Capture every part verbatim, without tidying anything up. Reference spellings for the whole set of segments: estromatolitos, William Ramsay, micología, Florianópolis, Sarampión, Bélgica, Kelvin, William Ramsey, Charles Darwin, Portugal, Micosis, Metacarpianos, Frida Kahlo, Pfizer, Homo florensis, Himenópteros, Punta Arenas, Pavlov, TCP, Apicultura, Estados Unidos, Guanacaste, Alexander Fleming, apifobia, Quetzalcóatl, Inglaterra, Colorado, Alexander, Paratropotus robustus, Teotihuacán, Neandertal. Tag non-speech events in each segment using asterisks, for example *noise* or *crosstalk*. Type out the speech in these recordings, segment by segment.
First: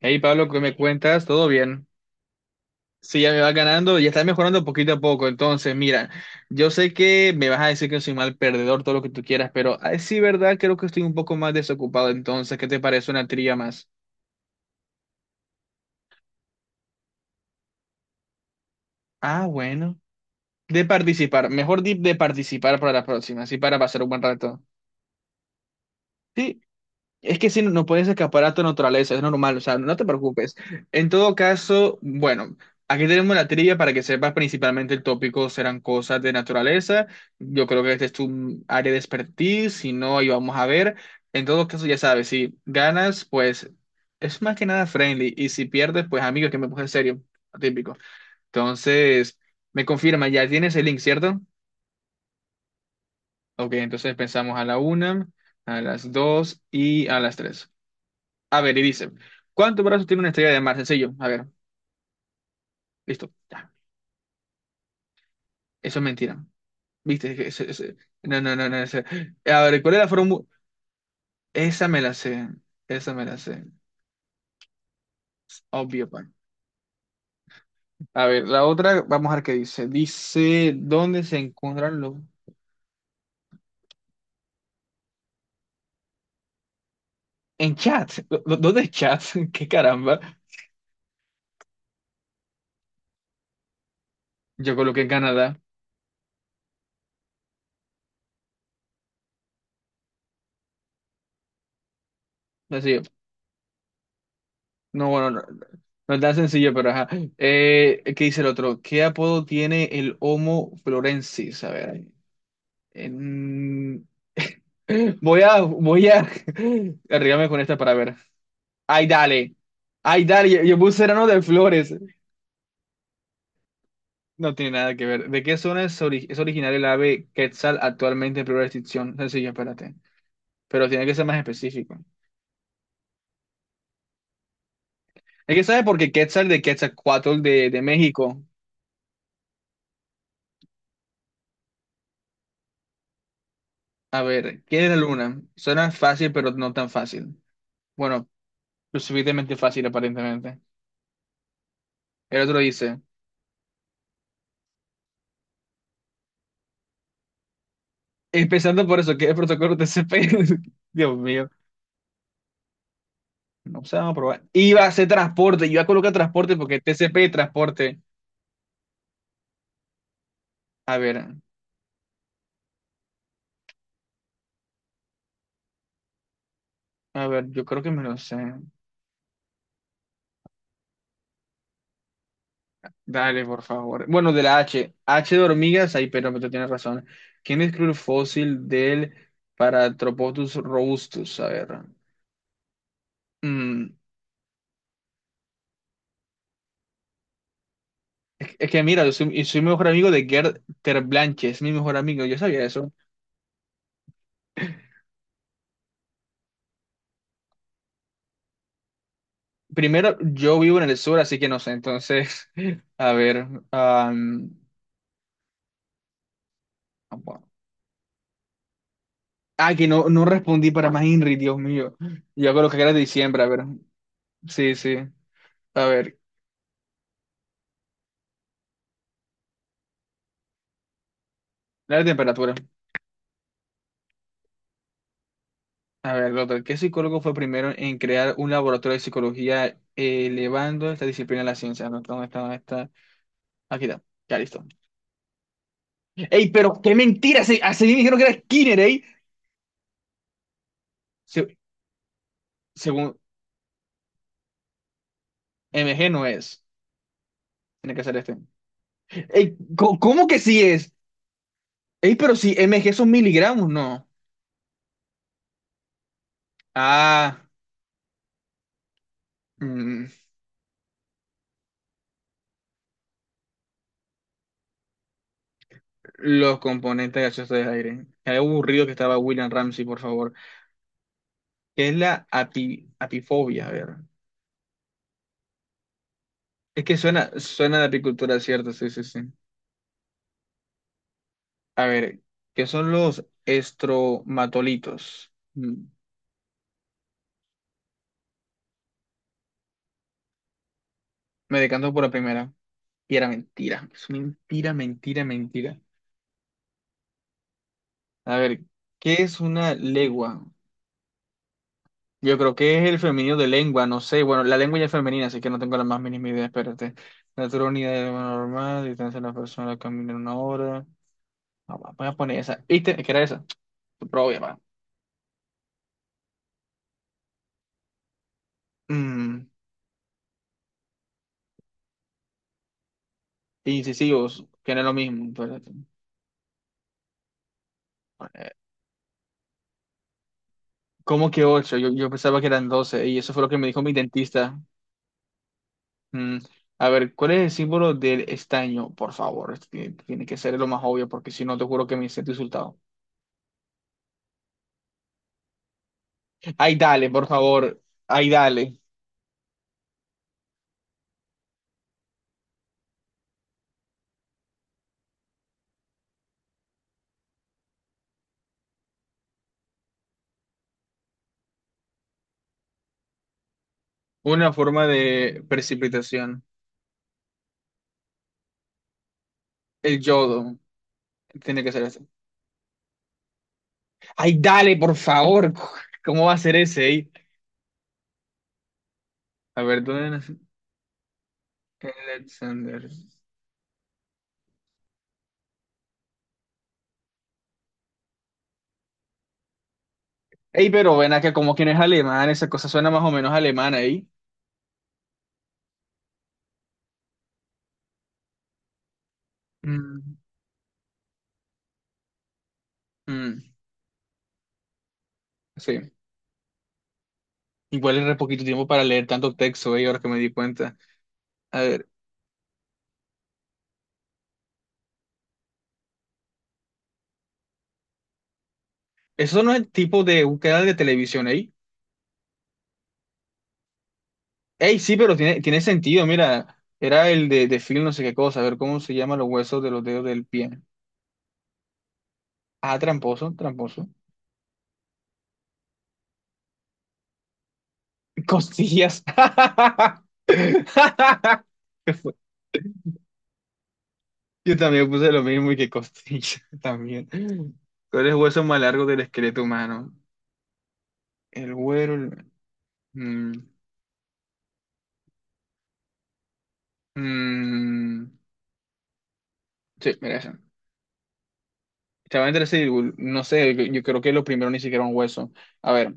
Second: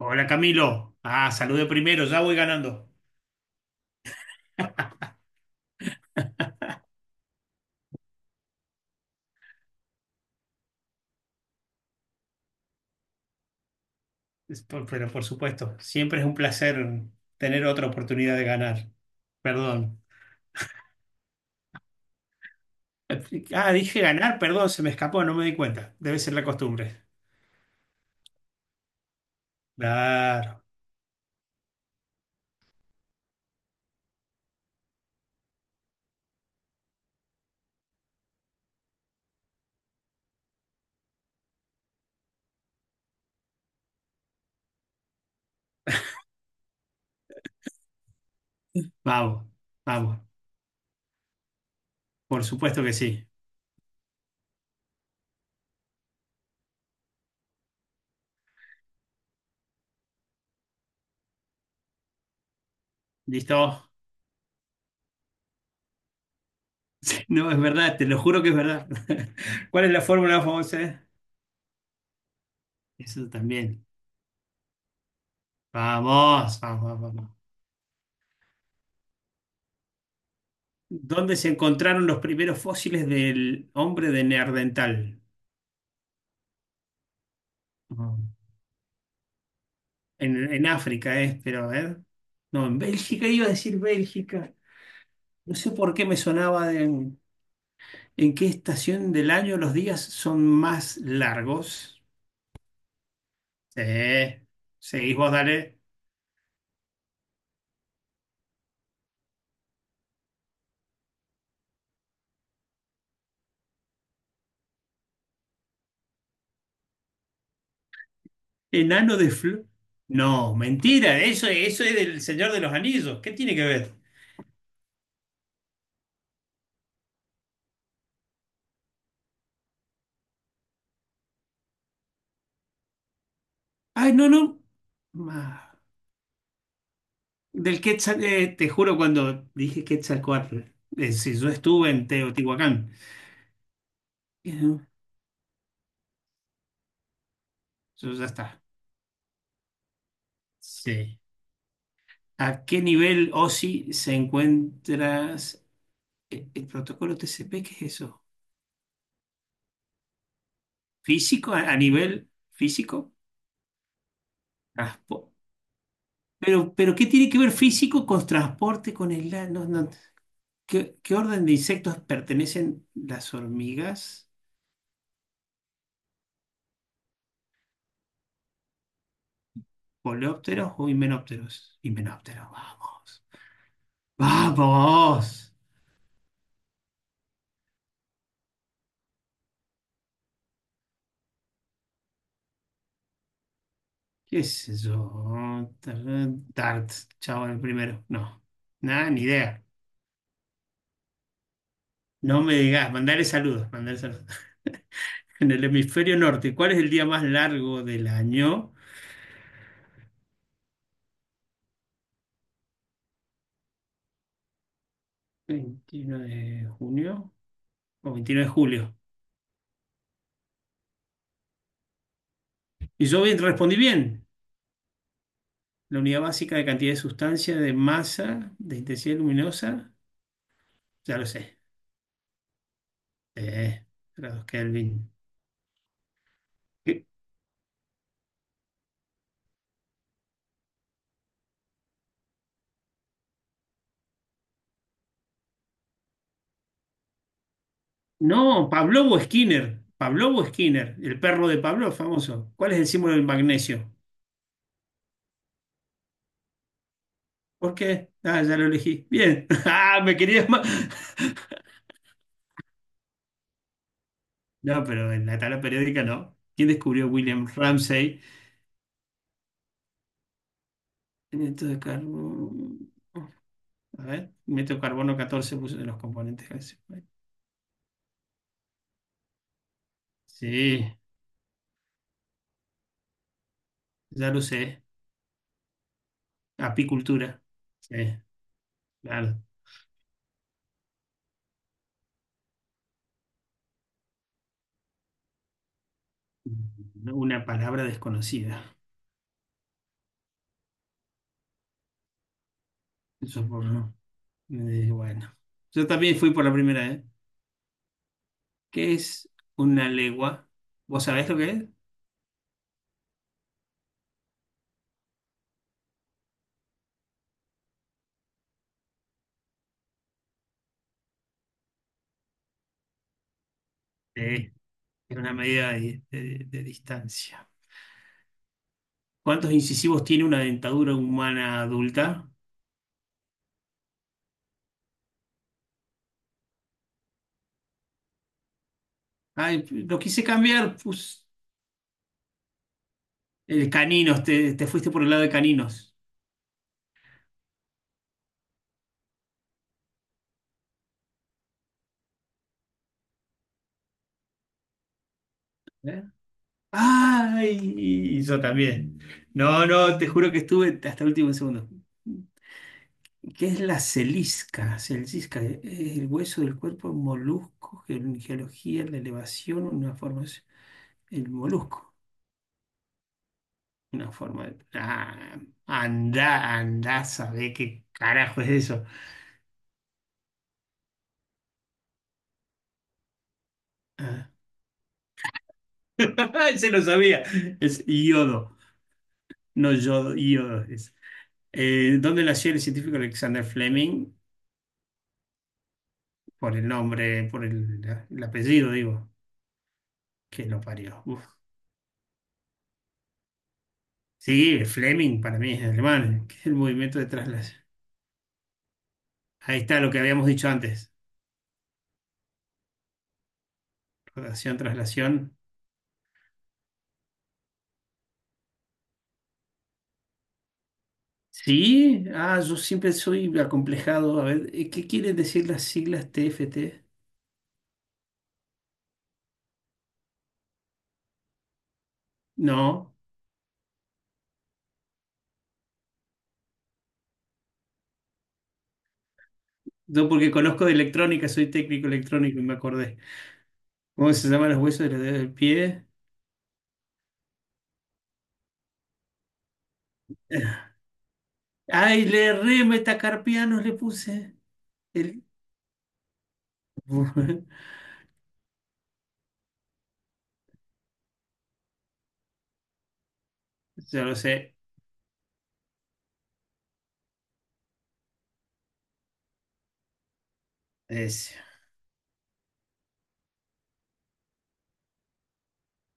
Hey Pablo, ¿qué me Camilo. cuentas? Ah, ¿Todo salude bien? primero, ya voy ganando. Sí, ya me va ganando, ya está mejorando poquito a poco. Entonces, mira, yo sé que me vas a decir que soy mal perdedor, todo lo que tú quieras, pero ay, sí, verdad, creo que estoy un poco más desocupado. Entonces, ¿qué te parece una trilla más? Es por- pero por supuesto, siempre es un placer tener otra oportunidad de ganar. Ah, bueno. Perdón. De participar, mejor di de participar para la próxima, así Ah, para dije pasar un buen ganar, rato. perdón, se me escapó, no me di cuenta. Debe ser la Sí, costumbre. es que si no, no puedes escapar a tu naturaleza, es normal, o sea, no te preocupes. Claro. En todo caso, bueno, aquí tenemos la trivia para que sepas principalmente el tópico serán cosas de naturaleza. Yo creo que este es tu área de expertise, si no, ahí vamos a ver. En todo caso, ya sabes, si ganas, pues es más que nada friendly, y si pierdes, pues amigo, que me puse serio, típico. Entonces, Vamos, me vamos. confirma, ya tienes el link, ¿cierto? Por supuesto que sí. Ok, entonces pensamos a la una, a las dos y a las tres. A ver, y dice, ¿cuántos brazos tiene una estrella de mar? Sencillo. A ver, listo. Ya. ¿Listo? Eso es mentira. *laughs* ¿Viste? Es que No, es ese- ese- verdad, te lo No, juro que es no, no, no. verdad. ese- A *laughs* ver, ¿Cuál es ¿cuál es la la fórmula fórmula? famosa? Esa me la sé. Esa me Eso la sé. también. Obvio, pan. Vamos, vamos, vamos. A ver, la otra, vamos a ver qué dice. Dice, ¿dónde ¿Dónde se se encuentran encontraron los... los primeros fósiles del hombre de Neandertal? En chat. ¿Dó- dó- ¿Dónde es chat? *laughs* ¿Qué caramba? En, en África es, pero a ver. No, en Bélgica, iba a decir Bélgica. Yo coloqué en No Canadá. sé por qué me sonaba de en, en qué estación del año los días son más largos. Sencillo. Sí. No, Seguís bueno, vos, no. dale. No es tan sencillo, pero ajá. Eh, ¿qué dice el otro? ¿Qué apodo tiene el Homo florensis? A ver. Voy a, voy a *laughs* arriesgarme con esta para ver. Ay, Enano de dale. Flo. Ay, dale. No, Yo, yo puse mentira, serano de eso, eso flores. es del Señor de los Anillos. ¿Qué tiene que ver? No tiene nada que ver. ¿De qué zona es, ori- es originaria el ave Quetzal actualmente en peligro de extinción? Sencillo, espérate. Pero tiene que ser más específico. Ay, no, no. Es Ma- que sabe porque Quetzal de Quetzalcóatl de, de Del Quetzal, México. eh, te juro cuando dije Quetzalcóatl, eh, si yo estuve en Teotihuacán. A ver, Eh, ¿quién es la luna? Suena fácil, pero no tan fácil. Yo ya Bueno, está. lo suficientemente fácil, aparentemente. Sí. El otro ¿A qué dice, nivel O S I se encuentra el, el protocolo T C P? ¿Qué es eso? empezando por eso, ¿qué es el protocolo T C P? *laughs* Dios mío. ¿Físico? ¿A, a nivel físico? No sé, vamos a probar. Iba a hacer Transpo- transporte, iba a colocar transporte Pero, porque pero ¿qué T C P tiene que ver transporte. físico con transporte, con el... la- no, no? A ¿Qué, qué ver, orden de insectos pertenecen las hormigas? a ver, yo creo que me lo sé. ¿Coleópteros o himenópteros? Himenópteros, vamos. Dale, por favor. Bueno, de la H. ¡Vamos! H de hormigas, ahí, pero tú tienes razón. ¿Quién describió el fósil del Paratropotus robustus? A ver. mm, ¿Qué es eso? Dart, chavo, el primero. No, es, es que mira, nada, yo ni soy, yo soy idea. mejor amigo de Gerd Terblanche, es mi mejor amigo, yo No me sabía digas, eso. mandale saludos, mandale saludos. En el hemisferio norte, ¿cuál es el día más largo del año? Primero, yo vivo en el sur, así que no sé, entonces, *laughs* a ver. am, veintiuno de junio de junio o veintinueve de julio. Ah, que no, no respondí para más Henry, Dios mío. Yo creo que era de Y yo bien, diciembre, a ver. respondí bien. Sí, sí. A La ver, unidad básica de cantidad de sustancia, de masa, de intensidad luminosa, ya lo sé. la temperatura. Eh, grados Kelvin. A ver, doctor, ¿qué ¿Qué? psicólogo fue primero en crear un laboratorio de psicología elevando esta disciplina a la ciencia? ¿No está? ¿Dónde está? ¿Dónde está? Aquí está. Ya listo. ¡Ey, pero qué mentira! Se, así me dijeron que era No, Skinner, ¿eh? Pavlov o Skinner. Pavlov o Skinner, el perro Se- de Pavlov, famoso. ¿Cuál es el símbolo Según del magnesio? M G no es. ¿Por Tiene que qué? ser este. Ah, ya lo elegí. Bien. ¡Ey, *laughs* co- Ah, me cómo que querías sí más. es? ¡Ey, pero si M G son miligramos, no! No, pero en la tabla periódica no. ¿Quién descubrió Ah. William Ramsay? mm. Hidrato de carbono. A ver, meto carbono catorce, puse de los componentes, Los ese. componentes gaseosos del aire. Qué aburrido que estaba William Ramsey, por favor. Sí, ¿Qué es la api- apifobia? A ver. ya lo sé. Es que suena, Apicultura. suena de Sí, apicultura, ¿cierto? Sí, sí, sí. claro. A ver, ¿qué son los estromatolitos? Mm, Una palabra desconocida. Me decanto por la primera. Y era Eso por mentira. no. Es mentira, Eh, mentira, bueno. mentira. Yo también fui por la primera, ¿eh? A ver, ¿Qué ¿qué es es una una legua? legua? ¿Vos sabés lo que es? Yo creo que es el femenino de lengua, no sé. Bueno, la lengua ya es femenina, así que no tengo la más mínima idea. Espérate. Natural unidad de lo normal, distancia de la persona al caminar una hora. No, va, voy a poner esa. ¿Viste? Que era esa. Pero obvio, Sí. va. Es una medida de, de- de distancia. Mm, ¿Cuántos incisivos tiene una dentadura humana adulta? Incisivos, que no es lo mismo. pero- Ay, lo quise cambiar, pues. ¿Cómo que ocho? Yo, yo pensaba que eran doce y eso fue lo que me El dijo mi caninos, te, dentista. te fuiste por el lado de caninos. Mm, a ver, ¿cuál es el símbolo del estaño? Por favor, esto tiene, tiene que ser lo más obvio porque si no te juro que me siento insultado. ¿Eh? Ay, dale, por Ay, favor. y Ay, yo dale. también. No, no, te juro que estuve hasta el último segundo. ¿Qué es la celisca? Celisca, eh, es el hueso del cuerpo, un molusco, ge- geología, la elevación, una forma, es el molusco, una forma Una de... forma Ah, de precipitación. anda, anda, sabe qué carajo es eso. El yodo. Tiene que ser ese. Ah, Ay, dale, por favor. *laughs* ¿Cómo va a ser *laughs* se lo ese? ¿Eh? sabía, es yodo, A no ver, ¿dónde yodo, nació yodo. Eh, ¿dónde nació el Alexander? científico Alexander Fleming? Por el nombre, por el, el apellido, digo, que lo Ey, pero parió. ven Uf. acá, como quien es alemán, esa cosa suena más o menos alemana ahí. Sí, Fleming para mí es alemán, que es el movimiento de traslación. Ahí está lo que Mm, habíamos dicho antes, mm, rotación, traslación. sí. Igual era poquito tiempo para leer tanto texto, ey, ahora que me di cuenta. A ver, Sí, ah, yo siempre soy acomplejado. A ver, eh, ¿qué quieren decir las siglas T F T? eso no es el tipo de búsqueda de televisión, ey. No, Ey, sí, pero tiene, tiene sentido, mira. Era el de, de film, no sé qué cosa. A ver, ¿cómo se llama los huesos de los dedos yo del porque pie? conozco de electrónica, soy técnico electrónico y me Ah, acordé. tramposo, tramposo. ¿Cómo se llaman los huesos de los dedos del pie? Costillas. *laughs* Ah, ¿Qué ay, fue? le re metacarpianos le puse. Yo también puse lo El, mismo y que costillas *laughs* también. *laughs* ¿Cuál es el hueso más largo del esqueleto humano? El güero. el- mm, yo lo sé. mm, sí, mira esa. Es Estaba entre sí, no sé, yo creo que lo primero ni siquiera un hueso. A ver,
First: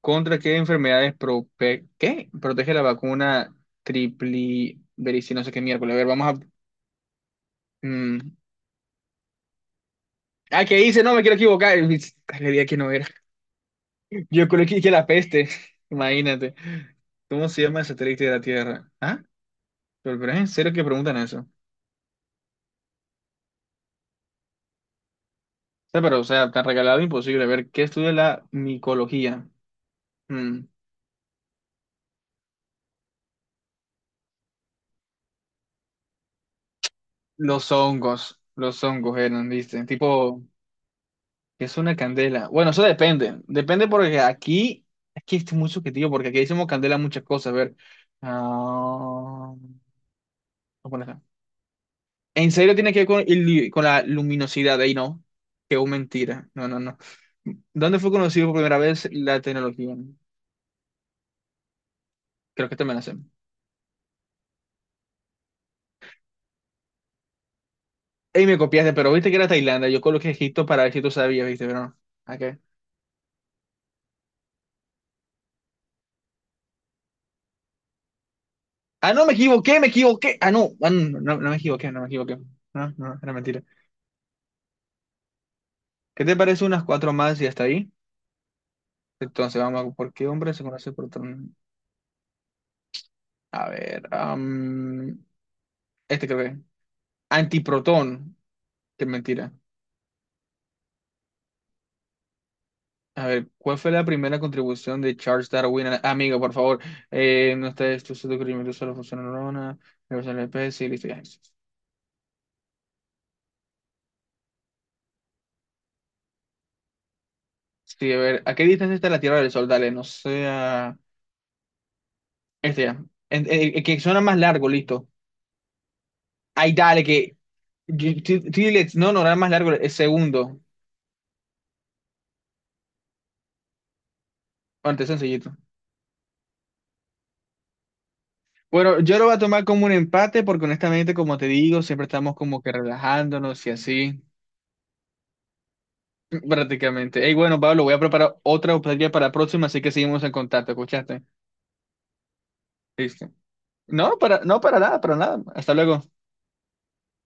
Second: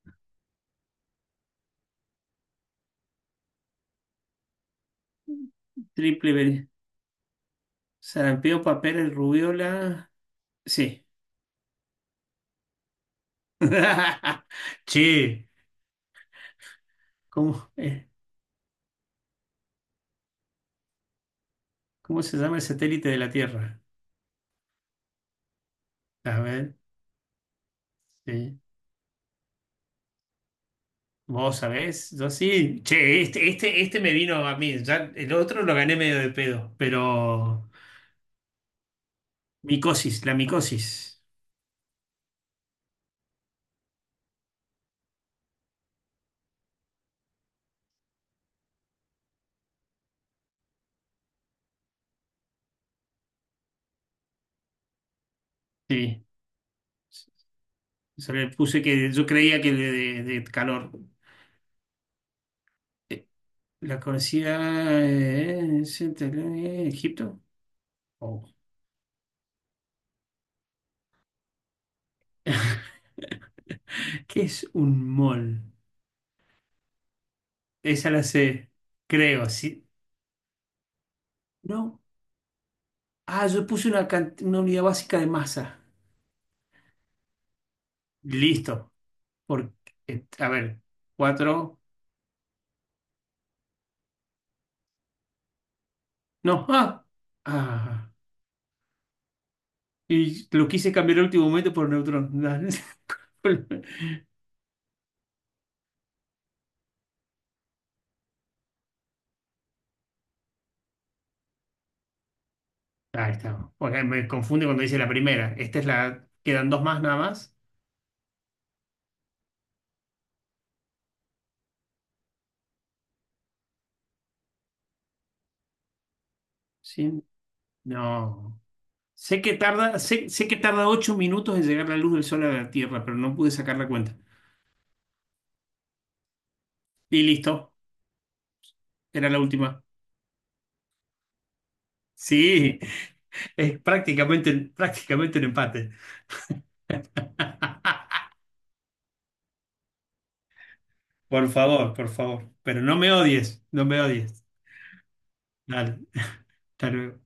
¿contra qué enfermedades prope- qué? Protege la vacuna triplibericina? No sé qué miércoles. A ver, triple vamos a... ver- mm, sarampión, papeles, rubiola. Ah, ¿qué hice? Sí. No, me quiero equivocar. *laughs* Le di a que no era. *laughs* Yo creo que dije la Che, peste. *laughs* Imagínate. ¿Cómo se ¿cómo, llama el eh, satélite de la Tierra? ¿Ah? Pero, pero es en serio que preguntan eso. O cómo se llama el satélite de la Tierra? sea, pero, o A sea, tan ver, regalado imposible. A ver, ¿qué estudia la sí. micología? Mm. ¿Vos sabés? Yo sí. Che, este, este, este me vino a mí. Ya el otro lo gané medio de pedo, pero Los hongos, los hongos eran, ¿viste? micosis, la Tipo, micosis. que es una candela. Bueno, eso depende. Depende porque aquí, aquí es muy subjetivo, porque aquí decimos candela muchas cosas. A ver. ah, ¿Cómo a poner acá? En serio tiene que ver con, el- con la luminosidad, ahí no. Qué Sí. mentira. No, no, no. ¿Dónde fue Se conocido le por primera puse vez que yo la creía que de, tecnología? de- de calor. Creo que te me la sé. Eh, La conocida, eh, es- eh, Egipto. Oh. Ey, me copiaste, pero viste que era Tailandia. Yo coloqué Egipto para ver si tú sabías, ¿viste? Pero no. Ok. ¿Qué es un mol? Esa la sé, Ah, no, me creo, equivoqué, sí. me equivoqué. Ah, no, ah, no, no, no me equivoqué, no No. me equivoqué. No, no, era Ah, yo mentira. puse una, can- una unidad básica de masa. ¿Qué te parece unas cuatro más y hasta ahí? Listo. Entonces, Por, vamos a... ¿Por eh, qué a hombre se ver, conoce protón? cuatro. A ver, am, este creo que es. No. Ah. Ah. Antiprotón. Qué mentira. Y lo quise cambiar al último momento por neutrón. *laughs* Dale. A ver, ¿cuál fue la primera contribución de Charles Darwin? a- Amigo, por favor. Eh, no está esto, su descubrimiento solo funciona neurona, reversa la especie, listo, ya. Ahí está. Porque me confunde cuando dice la primera. Esta es la. Quedan dos más nada más. Sí, a ver, ¿a qué distancia está la Tierra del Sol? Dale, no sea... Este ya. En- en- en que suena más largo, listo. Ay, dale, Sí. que G- T- No. T-Lex, no, no, nada Sé más que largo, es tarda, sé, sé que segundo. tarda ocho minutos en llegar la luz del sol a la Tierra, pero no pude sacar la cuenta. Antes sencillito. Y listo. Bueno, yo lo Era voy a la tomar última. como un empate porque honestamente, como te digo, siempre estamos como que Sí, relajándonos y es así, prácticamente, prácticamente un empate. *laughs* prácticamente. Ey, bueno, Pablo, voy a *laughs* preparar otra optativa para la próxima, así que seguimos en contacto, ¿escuchaste? Por favor, por favor. Pero no me Listo. odies, no me No, para, odies. no, para nada, para nada. Hasta Dale, luego. hasta luego.